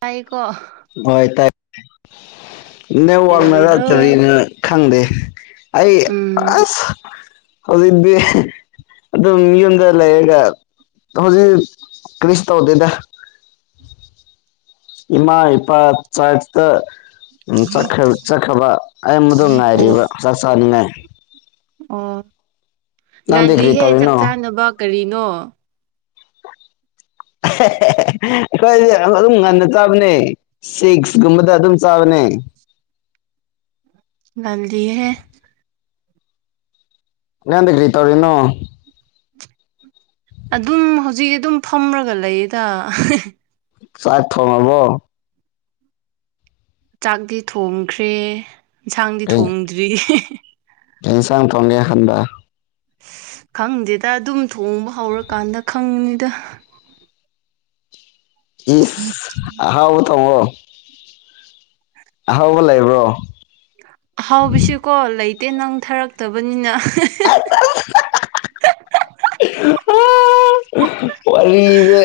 ꯇꯥꯏꯀꯣ [unintelligible] ꯍꯣꯏ ꯇꯥꯏ ꯅꯦꯋꯥꯛꯅꯔ ꯀꯩꯗꯧꯔꯤꯅꯣ ꯀꯔꯤꯅ ꯈꯪꯗꯦ ꯑꯩ ꯎꯝ ꯑꯁ ꯍꯧꯖꯤꯛꯗꯤ ꯑꯗꯨꯝ ꯌꯨꯝꯗ ꯂꯩꯔꯒ ꯍꯧꯖꯤꯛ ꯀ꯭ꯔꯤꯁꯨ ꯇꯧꯗꯦꯗ ꯏꯃꯥ ꯏꯄꯥ ꯆꯔꯇ ꯎꯝ ꯆꯠꯈ꯭ꯔꯦ ꯆꯠꯈ꯭ꯔꯕ ꯑꯩ ꯃꯗꯨ ꯑꯣ ꯉꯥꯏꯔꯤꯕ ꯆꯥꯛ ꯆꯥꯅꯤꯡꯉꯥꯏ ꯑꯣ ꯅꯪꯗꯤ ꯀꯔꯤ ꯉꯟꯂꯤꯍꯦ ꯆꯥꯛ ꯇꯧꯔꯤꯅꯣ ꯆꯥꯅꯕ ꯀꯔꯤꯅꯣ ꯑꯦ ꯍꯦ ꯍꯦ ꯍꯦ ꯑꯩꯈꯣꯏꯗꯤ ꯑꯗꯨꯝ ꯉꯟꯅ ꯆꯥꯕꯅꯦ ꯁꯤꯛꯁꯀꯨꯝꯕꯗ ꯑꯗꯨꯝ ꯆꯥꯕꯅꯦ ꯅꯦ ꯉꯜꯂꯤꯍꯦ ꯅꯪꯗꯤ ꯀ꯭ꯔꯤ ꯇꯧꯔꯤꯅꯣ ꯑꯗꯨꯝ ꯍꯧꯖꯤꯛ ꯑꯗꯨꯝ ꯐꯝꯔꯒ ꯂꯩꯌꯦꯗ ꯍꯥ ꯍꯤ ꯆꯥꯛ ꯊꯣꯡꯉꯕꯣ ꯆꯥꯛꯇꯤ ꯊꯣꯡꯈ꯭ꯔꯦ ꯏꯟꯁꯥꯡꯗꯤ ꯀꯩ ꯊꯣꯡꯗ꯭ꯔꯤ ꯍꯤ ꯍꯤ ꯀꯩ ꯍꯦꯟꯁꯥꯡ ꯊꯣꯡꯒꯦ ꯍꯟꯗ ꯈꯪꯗꯦꯗ ꯑꯗꯨꯝ ꯊꯣꯡꯕ ꯍꯧꯔꯀꯥꯟꯗ ꯈꯪꯅꯤꯗ ꯏꯁ ꯑꯍꯥꯎꯕ ꯊꯣꯡꯉꯣ ꯑꯍꯥꯎꯕ ꯂꯩꯕ꯭ꯔꯣ ꯑꯍꯥꯎꯕꯤꯁꯤꯀꯣ ꯂꯩꯇꯦ ꯅꯪ ꯊꯥꯔꯛꯇꯕꯅꯤꯅ ꯍꯦ ꯍꯦ ꯍ ꯍ ꯍ ꯑꯥ ꯋꯥꯔꯤꯖꯦ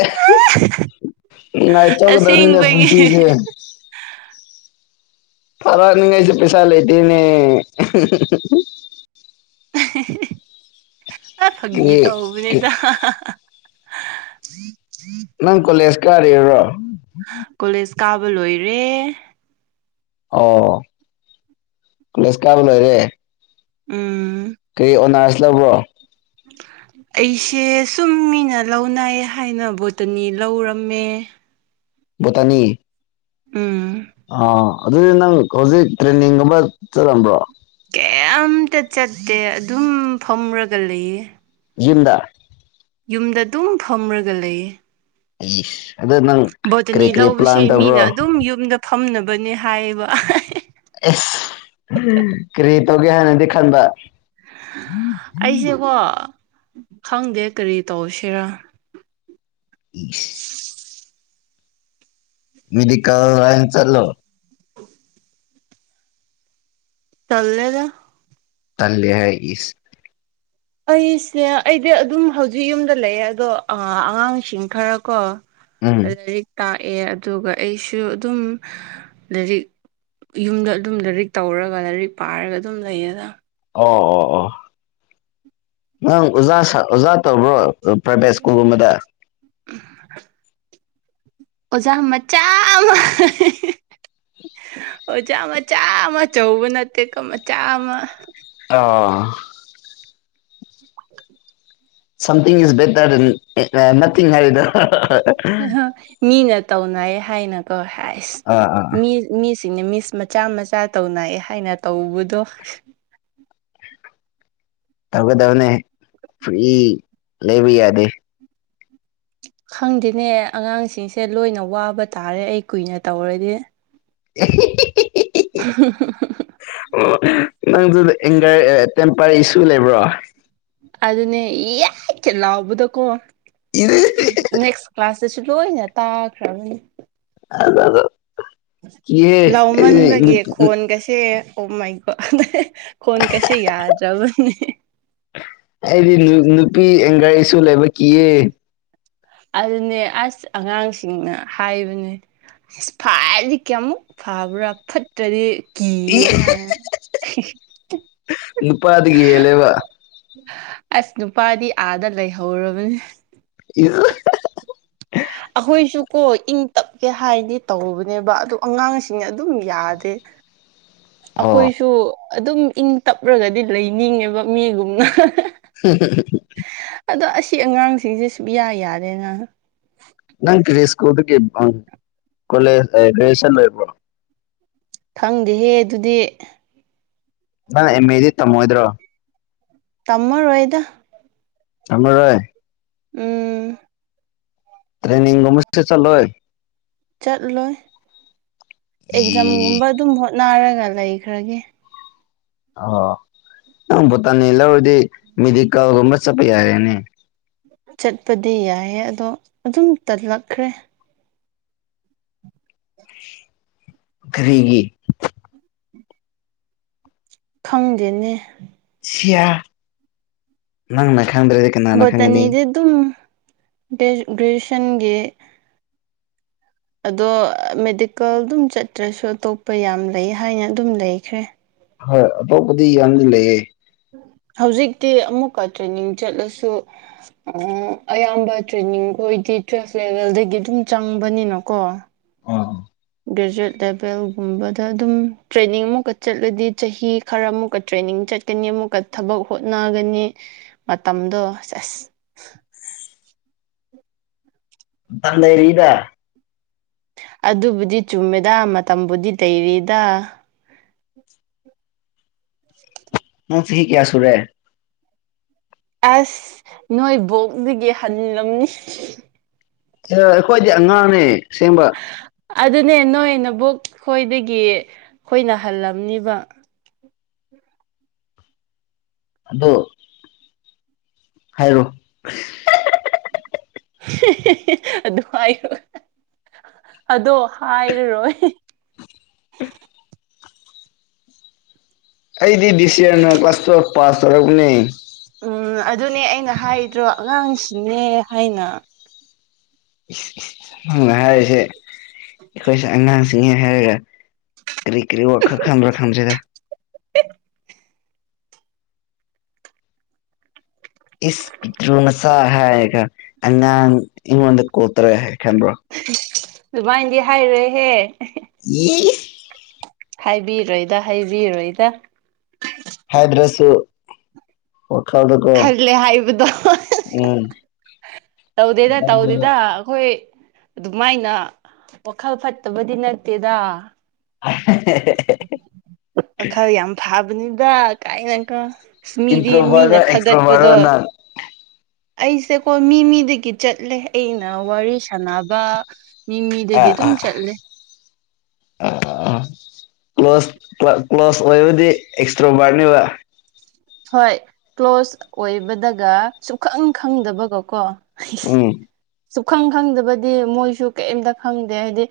ꯅꯨꯉꯥꯏꯊꯣꯛꯀꯗꯕꯅꯤꯅꯦ ꯑꯁꯦꯡꯕꯒꯤ ꯄꯨꯟꯁꯤꯁꯦ ꯊꯥꯔꯛꯅꯤꯉꯥꯏꯁꯨ ꯄꯩꯁꯥ ꯂꯩꯇꯦꯅꯦ [unintelligible] ꯑꯥ ꯐꯒꯤ ꯀꯔꯤ ꯇꯧꯕꯅꯤꯗ ꯍꯥ ꯍꯥ ꯍꯥ ꯅꯪ ꯀꯣꯂꯦꯖ ꯀꯥꯔꯤꯔꯣ ꯀꯣꯂꯦꯖ ꯀꯥꯕ ꯂꯣꯏꯔꯦ ꯑꯣ ꯀꯣꯂꯦꯖ ꯀꯥꯕ ꯂꯣꯏꯔꯦ ꯎꯝ ꯀꯔꯤ ꯑꯣꯅꯔꯁ ꯂꯧꯕ꯭ꯔꯣ ꯑꯩꯁꯦ ꯁꯨꯝ ꯃꯤꯅ ꯂꯧꯅꯩ ꯍꯥꯏꯅ ꯕꯣꯇꯅꯤ ꯂꯧꯔꯝꯃꯦ ꯕꯣꯇꯅꯤ ꯎꯝ ꯑꯥ ꯑꯗꯨꯗꯤ ꯅꯪ ꯍꯧꯖꯤꯛ ꯇ꯭ꯔꯦꯟꯅꯤꯡꯒꯨꯝꯕ ꯆꯠꯂꯝꯕ꯭ꯔꯣ ꯀꯩꯝꯇ ꯆꯠꯇꯦ ꯑꯗꯨꯝ ꯐꯝꯔꯒ ꯂꯩꯌꯦ ꯌꯨꯝꯗ ꯌꯨꯝꯗ ꯑꯗꯨꯝ ꯐꯝꯔꯒ ꯂꯩꯌꯦ ꯑꯦꯁ ꯑꯗꯣ ꯅꯪ ꯀꯔꯤ ꯕꯣꯇꯅꯤ ꯀꯔꯤ ꯄ꯭ꯂꯥꯟ ꯂꯧꯕꯁꯦ ꯇꯧꯕ꯭ꯔꯣ ꯃꯤꯅ ꯑꯗꯨꯝ ꯌꯨꯝꯗ ꯐꯝꯅꯕꯅꯦ ꯍꯥꯏꯌꯦꯕ ꯑꯦꯁ ꯀꯔꯤ ꯇꯧꯒꯦ ꯍꯥꯏꯅꯗꯤ ꯈꯟꯕ [unintelligible] ꯑꯩꯁꯦꯀꯣ ꯈꯪꯗꯦ ꯀꯔꯤ ꯇꯧꯁꯤꯔ ꯏꯁ [unintelligible] ꯇꯟꯂꯦꯗ ꯇꯟꯂꯦ ꯍꯥꯏ ꯏꯁ ꯑꯩꯁꯦ ꯑꯩꯗꯤ ꯑꯗꯨꯝ ꯍꯧꯖꯤꯛ ꯌꯨꯝꯗ ꯂꯩꯌꯦ ꯑꯗꯣ ꯑꯉꯥꯡꯁꯤꯡ ꯈꯔ ꯀꯣ ꯎꯝ ꯂꯥꯏꯔꯤꯛ ꯇꯥꯛꯑꯦ ꯑꯗꯨꯒ ꯑꯩꯁꯨ ꯑꯗꯨꯝ ꯂꯥꯏꯔꯤꯛ ꯌꯨꯝꯗ ꯑꯗꯨꯝ ꯂꯥꯏꯔꯤꯛ ꯇꯧꯔꯒ ꯂꯥꯏꯔꯤꯛ ꯄꯥꯔꯒ ꯑꯗꯨꯝ ꯂꯩꯌꯦꯗ ꯑꯣ ꯑꯣ ꯑꯣ ꯅꯪ ꯑꯣꯖꯥ ꯑꯣꯖꯥ ꯇꯧꯕ꯭ꯔꯣ ꯄ꯭ꯔꯥꯏꯚꯦꯠ ꯁ꯭ꯀꯨꯜꯒꯨꯝꯕꯗ ꯑꯣꯖꯥ ꯃꯆꯥꯥ ꯑꯃ [inaudible] ꯑꯣꯖꯥ ꯃꯆꯥ ꯑꯃ ꯑꯆꯧꯕ ꯅꯠꯇꯦꯀꯣ ꯃꯆꯥ ꯑꯃ ꯑꯥ something is better than nothing ꯍꯥꯏꯔꯤꯗꯣ ꯃꯤꯅ ꯇꯧꯅꯩ ꯍꯥꯏꯅ ꯀꯣ ꯍꯥꯏꯁ ꯑꯥ ꯃꯤ ꯃꯤꯁ ꯃꯆꯥ ꯃꯆꯥ ꯇꯧꯅꯩ ꯍꯥꯏꯅ ꯇꯧꯕꯗꯣ ꯇꯧꯒꯗꯕꯅꯦ ꯐꯔꯤ ꯂꯩꯕ ꯌꯥꯗꯦ ꯈꯪꯗꯦꯅꯦ ꯑꯉꯥꯡꯁꯤꯡꯁꯦ ꯂꯣꯏꯅ ꯋꯥꯕ ꯇꯥꯔꯦ ꯑꯩ ꯀꯨꯏꯅ ꯇꯧꯔꯗꯤ [unintelligible] [unintelligible] ꯅꯪꯁꯨ ꯑꯦꯡꯒꯔ ꯑꯥ ꯇꯦꯝꯄꯔ ꯏꯁꯨ ꯂꯩꯕ꯭ꯔꯣ ꯑꯗꯨꯅꯦ ꯌꯥꯏꯠ ꯀꯥ ꯂꯥꯎꯕꯗꯀꯣ ꯅꯦꯛꯁ ꯀ꯭ꯂꯥꯁꯇꯁꯨ ꯂꯣꯏꯅ ꯇꯥꯈ꯭ꯔꯕꯅꯤ ꯀꯤꯍꯦ ꯂꯥꯎꯃꯟꯕꯒꯤ ꯑꯩꯗꯤ ꯈꯣꯟꯒꯁꯦ ꯑꯣ ꯃꯥꯏ ꯍꯣꯗ ꯑꯗ ꯈꯣꯟ ꯀꯁꯦ ꯌꯥꯗ꯭ꯔꯕꯅꯦ ꯑꯩꯗꯤ ꯅꯨꯄꯤ ꯑꯦꯡꯒꯔ ꯏꯁꯨ ꯂꯩꯕ ꯀꯤꯌꯦ ꯑꯗꯨꯅꯦ ꯑꯁ ꯑꯉꯥꯡꯁꯤꯡꯅ ꯍꯥꯏꯕꯅꯦ ꯐꯔꯗꯤ ꯀꯌꯥꯃꯨꯛ ꯐꯕ꯭ꯔꯥ ꯐꯠꯇ꯭ꯔꯗꯤ ꯀꯤꯌꯦ ꯑꯦ ꯍꯥꯏꯅ ꯅꯨꯄꯥꯗꯒꯤ ꯍꯦꯜꯂꯦꯕ ꯑꯁ ꯅꯨꯄꯥꯗꯤ ꯑꯥꯗ ꯂꯩꯍꯧꯔꯕꯅꯤ [unintelligible] ꯑꯈꯣꯏꯁꯨꯀꯣ ꯏꯪ ꯇꯞꯀꯦ ꯍꯥꯏꯗꯤ ꯇꯧꯔꯨꯕꯅꯦꯕ ꯑꯗꯨ ꯑꯉꯥꯡꯁꯤꯡꯅ ꯑꯗꯨꯝ ꯌꯥꯗꯦ [inaudible] ꯑꯈꯣꯏꯁꯨ ꯑꯗꯨꯝ ꯏꯪ ꯇꯞꯔꯒꯗꯤ ꯂꯩꯅꯤꯡꯉꯦꯕ ꯃꯤꯒꯨꯝꯅ [unintelligible] ꯑꯗꯣ ꯑꯁꯤ ꯑꯉꯥꯡꯁꯤꯡꯁꯦ ꯁꯨꯞꯌꯥ ꯌꯥꯗꯦꯅ ꯅꯪ ꯀꯔꯤ ꯁꯀꯨꯜꯗꯒꯤ ꯑꯥ ꯀꯣꯂꯦꯖ ꯒ꯭ꯔꯦꯖꯨꯋꯦꯁꯟ ꯂꯣꯏꯕ꯭ꯔꯣ ꯈꯪꯗꯦꯍꯦ ꯑꯗꯨꯗꯤ ꯅꯪ ꯑꯦꯝ ꯃꯦꯗꯤ ꯇꯝꯃꯣꯏꯗ꯭ꯔꯣ ꯇꯝꯃꯔꯣꯏꯗ ꯊꯝꯃꯔꯣꯏ ꯎꯝ ꯇ꯭ꯔꯦꯅꯤꯡ ꯒꯨꯝꯕꯁꯨ ꯆꯠꯂꯣꯏ ꯆꯠꯂꯣꯏ ꯏ ꯑꯦꯛꯖꯥꯝꯒꯨꯝꯕ ꯑꯗꯨꯝ ꯍꯣꯠ ꯅꯥꯔꯒ ꯂꯩꯈ꯭ꯔꯒꯦ ꯑꯣ ꯅꯪ ꯚꯇꯥꯅꯤ ꯂꯧꯔꯗꯤ ꯃꯦꯗꯤꯀꯥꯜꯒꯨꯝꯕ ꯆꯠꯄ ꯌꯥꯔꯦꯅꯦ ꯆꯠꯄꯗꯤ ꯌꯥꯏꯌꯦ ꯑꯗꯣ ꯑꯗꯨꯝ ꯇꯜꯂꯛꯈ꯭ꯔꯦ ꯀ꯭ꯔꯤꯒꯤ ꯈꯪꯗꯦꯅꯦ ꯁꯤꯌꯥ ꯅꯪꯅ ꯈꯪꯗ꯭ꯔꯗꯤ ꯀꯅꯥꯅ ꯈꯪꯒꯅꯤ ꯚꯣꯠꯇꯅꯤꯗꯤ ꯑꯗꯨꯝ ꯒ꯭ꯔꯦ ꯒ꯭ꯔꯦꯖꯨꯌꯦꯁꯟꯒꯤ ꯑꯗꯣ ꯃꯦꯗꯤꯀꯦꯜ ꯑꯗꯨꯝ ꯆꯠꯇ꯭ꯔꯁꯨ ꯑꯇꯣꯞꯄ ꯌꯥꯝ ꯂꯩ ꯍꯥꯏꯅ ꯑꯗꯨꯝ ꯂꯩꯈ꯭ꯔꯦ ꯍꯣꯏ ꯑꯇꯣꯞꯄꯗꯤ ꯌꯥꯝꯗꯤ ꯂꯩꯌꯦ [unintelligible] ꯍꯧꯖꯤꯛꯇꯤ ꯑꯃꯨꯛꯀ ꯇ꯭ꯔꯦꯅꯤꯡ ꯆꯠꯂꯁꯨ ꯑꯌꯥꯝꯕ ꯇ꯭ꯔꯦꯅꯤꯡ ꯈꯣꯏ ꯇꯤꯆꯨꯋꯦꯁ ꯂꯦꯚꯦꯜꯗꯒꯤ ꯑꯗꯨꯝ ꯆꯪꯕꯅꯤꯅ ꯀꯣ ꯑꯣ ꯒ꯭ꯔꯦꯖꯨꯋꯦꯠ ꯂꯦꯚꯦꯜꯒꯨꯝꯕꯗ ꯑꯗꯨꯝ ꯇ꯭ꯔꯦꯅꯤꯡ ꯑꯃꯨꯛꯀ ꯆꯠꯂꯗꯤ ꯆꯍꯤ ꯈꯔ ꯑꯃꯨꯛꯀ ꯇ꯭ꯔꯦꯅꯤꯡ ꯆꯠꯀꯅꯤ ꯑꯃꯨꯛꯀ ꯊꯕꯛ ꯍꯣꯠꯅꯒꯅꯤ ꯃꯇꯝꯗꯣ ꯁꯦꯁ [inaudible] ꯃꯇꯝ ꯂꯩꯔꯤꯗ ꯑꯗꯨꯕꯨꯗꯤ ꯆꯨꯝꯃꯦꯗ ꯃꯇꯝꯕꯨꯗꯤ ꯇꯩꯔꯤꯗ [inaudible] ꯅꯪ ꯆꯍꯤ ꯀꯌꯥ ꯁꯨꯔꯦ ꯑꯁ ꯅꯣꯏ ꯕꯣꯛꯇꯒꯤ ꯍꯜꯂꯝꯅꯤ ꯑꯈꯣꯏꯗꯤ ꯑꯉꯥꯡꯅꯦ ꯑꯁꯦꯡꯕ ꯑꯗꯨꯅꯦ ꯅꯣꯏꯅꯕꯣꯛ ꯈꯣꯏꯗꯒꯤ ꯑꯈꯣꯏꯅ ꯍꯜꯂꯝꯅꯤꯕ ꯑꯗꯣ ꯍꯥꯏꯔꯣ [unintelligible] ꯍꯦ ꯍꯦꯍꯦ ꯑꯗꯨ ꯍꯥꯏꯔꯣ ꯑꯗꯣ ꯍꯥꯏꯔꯔꯣꯏ ꯑꯩꯗꯤ ꯕꯤꯁꯦꯝꯅ ꯀ꯭ꯂꯥꯁ ꯇꯨꯋꯦꯞ ꯄꯥꯁ ꯇꯧꯔꯛꯄꯅꯦ ꯎꯝ ꯑꯗꯨꯅꯦ ꯑꯩꯅ ꯍꯥꯏꯗ꯭ꯔꯣ ꯑꯉꯥꯡꯁꯤꯡꯅꯦ ꯍꯥꯏꯅ ꯏꯁ ꯏꯁ ꯅꯪꯅ ꯍꯥꯏꯔꯤꯁꯦ ꯑꯩꯈꯣꯏꯁꯦ ꯑꯉꯥꯡꯁꯤꯡꯅꯦ ꯍꯥꯏꯔꯒ ꯀꯔꯤ ꯀꯔꯤ ꯋꯥꯈꯜ ꯈꯟꯕ꯭ꯔ ꯈꯪꯗꯦꯗ [unintelligible] ꯏꯁ ꯄꯤꯇ꯭ꯔꯨ ꯃꯆꯥ ꯍꯥꯏꯔꯒ ꯑꯉꯥꯡ ꯑꯩꯉꯣꯟꯗ ꯀꯣꯜꯇꯧꯔꯦ ꯍꯥꯏ ꯈꯟꯕ꯭ꯔꯣ ꯑꯗꯨꯃꯥꯏꯗꯤ ꯍꯥꯏꯔꯣꯏꯍꯦ ꯌꯤ ꯍꯥꯏꯕꯤꯔꯣꯏꯗ ꯍꯥꯏꯕꯤꯔꯣꯏꯗ [unintelligible] ꯈꯜꯂꯦ ꯍꯥꯏꯕꯗꯣ ꯎꯝ ꯇꯧꯗꯦꯗ ꯇꯧꯗꯦꯗ ꯑꯈꯣꯏ ꯑꯗꯨꯃꯥꯏꯅ ꯋꯥꯈꯜ ꯐꯠꯇꯕꯗꯤ ꯅꯠꯇꯦꯗꯥ ꯃꯈꯜ ꯌꯥꯝ ꯐꯥꯕꯅꯤꯕꯥ ꯀꯥꯏꯅ ꯀꯣ ꯑꯁ ꯃꯤꯗꯤ ꯃꯤꯅ ꯏꯟꯇ꯭ꯔꯣꯚꯔꯔꯣ ꯑꯦꯛꯁꯇ꯭ꯔꯣꯚꯔꯔꯣ ꯊꯥꯒꯠꯄꯗꯣ ꯅꯪ ꯑꯩꯁꯦꯀꯣ ꯃꯤ ꯃꯤꯗꯒꯤ ꯆꯠꯂꯦ ꯑꯩꯅ ꯋꯥꯔꯤ ꯁꯥꯟꯅꯕ ꯃꯤ ꯃꯤ ꯗꯒꯤ ꯑꯗꯨꯝ ꯆꯠꯂꯦ ꯑ ꯑ ꯀ꯭ꯂꯣꯁ ꯀ꯭ꯂ ꯀ꯭ꯂꯣꯁ ꯑꯣꯏꯕꯗꯤ ꯑꯦꯛꯁꯇ꯭ꯔꯥ ꯚꯥꯢꯕꯅꯦꯕ ꯍꯣꯏ ꯀ꯭ꯂꯣꯁ ꯑꯣꯏꯕꯗꯒ ꯁꯨꯛꯈꯪ ꯈꯪꯗꯕꯒꯣ ꯀꯣ ꯎꯝ ꯁꯨꯛꯈꯪ ꯈꯪꯗꯕꯗꯤ ꯃꯣꯏꯁꯨ ꯀ꯭ꯌꯝꯇ ꯈꯪꯗꯦ ꯍꯥꯏꯗꯤ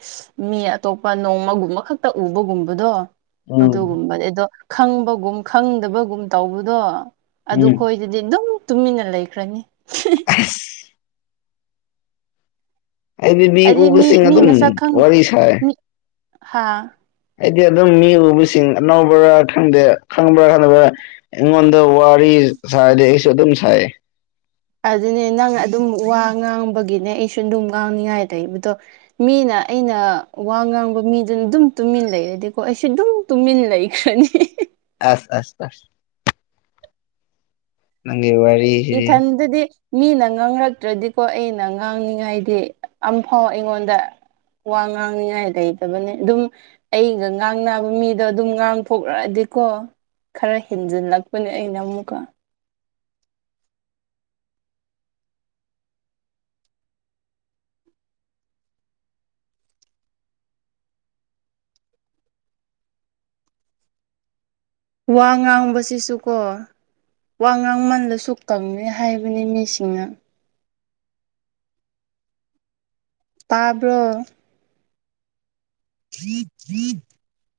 ꯃꯤ ꯑꯇꯣꯞꯄ ꯅꯣꯡꯃꯒꯨꯝꯕ ꯈꯛꯇ ꯎꯕꯒꯨꯝꯕꯗꯣ ꯎꯝ ꯑꯗꯨꯒꯨꯝꯕꯗꯤ ꯑꯗꯣ ꯈꯪꯕꯒꯨꯝ ꯈꯪꯗꯕꯒꯨꯝ ꯇꯧꯕꯗꯣ ꯑꯗꯨ ꯎꯝ ꯈꯣꯏꯗꯗꯤ ꯑꯗꯨꯝ ꯇꯨꯃꯤꯟꯅ ꯂꯩꯈ꯭ꯔꯅꯤ [unintelligible] ꯑꯩꯗꯤ ꯃꯤ ꯎꯕꯁꯤꯡ ꯃꯤ ꯃꯁꯛ ꯑꯗꯨꯝ ꯈꯪ ꯋꯥꯔꯤ ꯁꯥꯏ ꯃꯤ ꯍꯥꯥ ꯑꯩꯗꯤ ꯑꯗꯨꯝ ꯃꯤ ꯎꯕꯁꯤꯡ ꯑꯅꯧꯕꯔꯥ ꯈꯪꯗꯦ ꯈꯪꯕ꯭ꯔꯥ ꯈꯪꯗꯕ꯭ꯔꯥ ꯑꯩꯉꯣꯟ ꯗ ꯋꯥꯔꯤ ꯁꯥꯔꯗꯤ ꯑꯩꯁꯨ ꯑꯗꯨꯝ ꯁꯥꯏꯌꯦ ꯑꯗꯨꯅꯦ ꯅꯪ ꯑꯗꯨꯝ ꯋꯥ ꯉꯥꯡꯕꯒꯤꯅꯦ ꯑꯩꯁꯨ ꯑꯗꯨꯝ ꯉꯥꯡꯅꯤꯡꯉꯥꯏ ꯂꯩꯕꯗꯣ ꯃꯤꯅ ꯑꯩꯅ ꯋꯥ ꯉꯥꯡꯕ ꯃꯤꯗꯨꯅ ꯑꯗꯨꯝ ꯇꯨꯃꯤꯟ ꯂꯩꯔꯗꯤꯀꯣ ꯑꯩꯁꯨ ꯑꯗꯨꯝ ꯇꯨꯃꯤꯟ ꯂꯩꯈ꯭ꯔꯅꯤ ꯑꯁ ꯑꯁ ꯑꯁ ꯅꯪꯒꯤ ꯋꯥꯔꯤꯁꯤꯗꯤ ꯏꯊꯟꯗꯗꯤ ꯃꯤꯅ ꯉꯥꯡꯔꯛꯇ꯭ꯔꯗꯤꯀꯣ ꯑꯩꯅ ꯉꯥꯡꯅꯤꯡꯉꯥꯏꯗꯤ ꯑꯝꯐꯥꯎ ꯑꯩꯉꯣꯟꯗ ꯋꯥ ꯉꯥꯡꯅꯤꯉꯥꯏ ꯂꯩꯇꯕꯅꯦ ꯑꯗꯨꯝ ꯑꯩꯒ ꯉꯥꯡꯅꯕ ꯃꯤꯗꯣ ꯑꯗꯨꯝ ꯉꯥꯡꯊꯣꯛꯔꯛꯑꯗꯤ ꯀꯣ ꯈꯔ ꯍꯦꯟꯖꯤꯜꯂꯛꯄꯅꯦ ꯑꯩꯅ ꯑꯃꯨꯛꯀ ꯋꯥ ꯉꯥꯡꯕꯁꯤꯁꯨ ꯀꯣ ꯋꯥ ꯉꯥꯡꯃꯟꯂꯁꯨ ꯀꯪꯉꯤ ꯍꯥꯏꯕꯅꯤ ꯃꯤꯁꯤꯡꯅ ꯇꯥꯕ꯭ꯔꯣ [inaudible]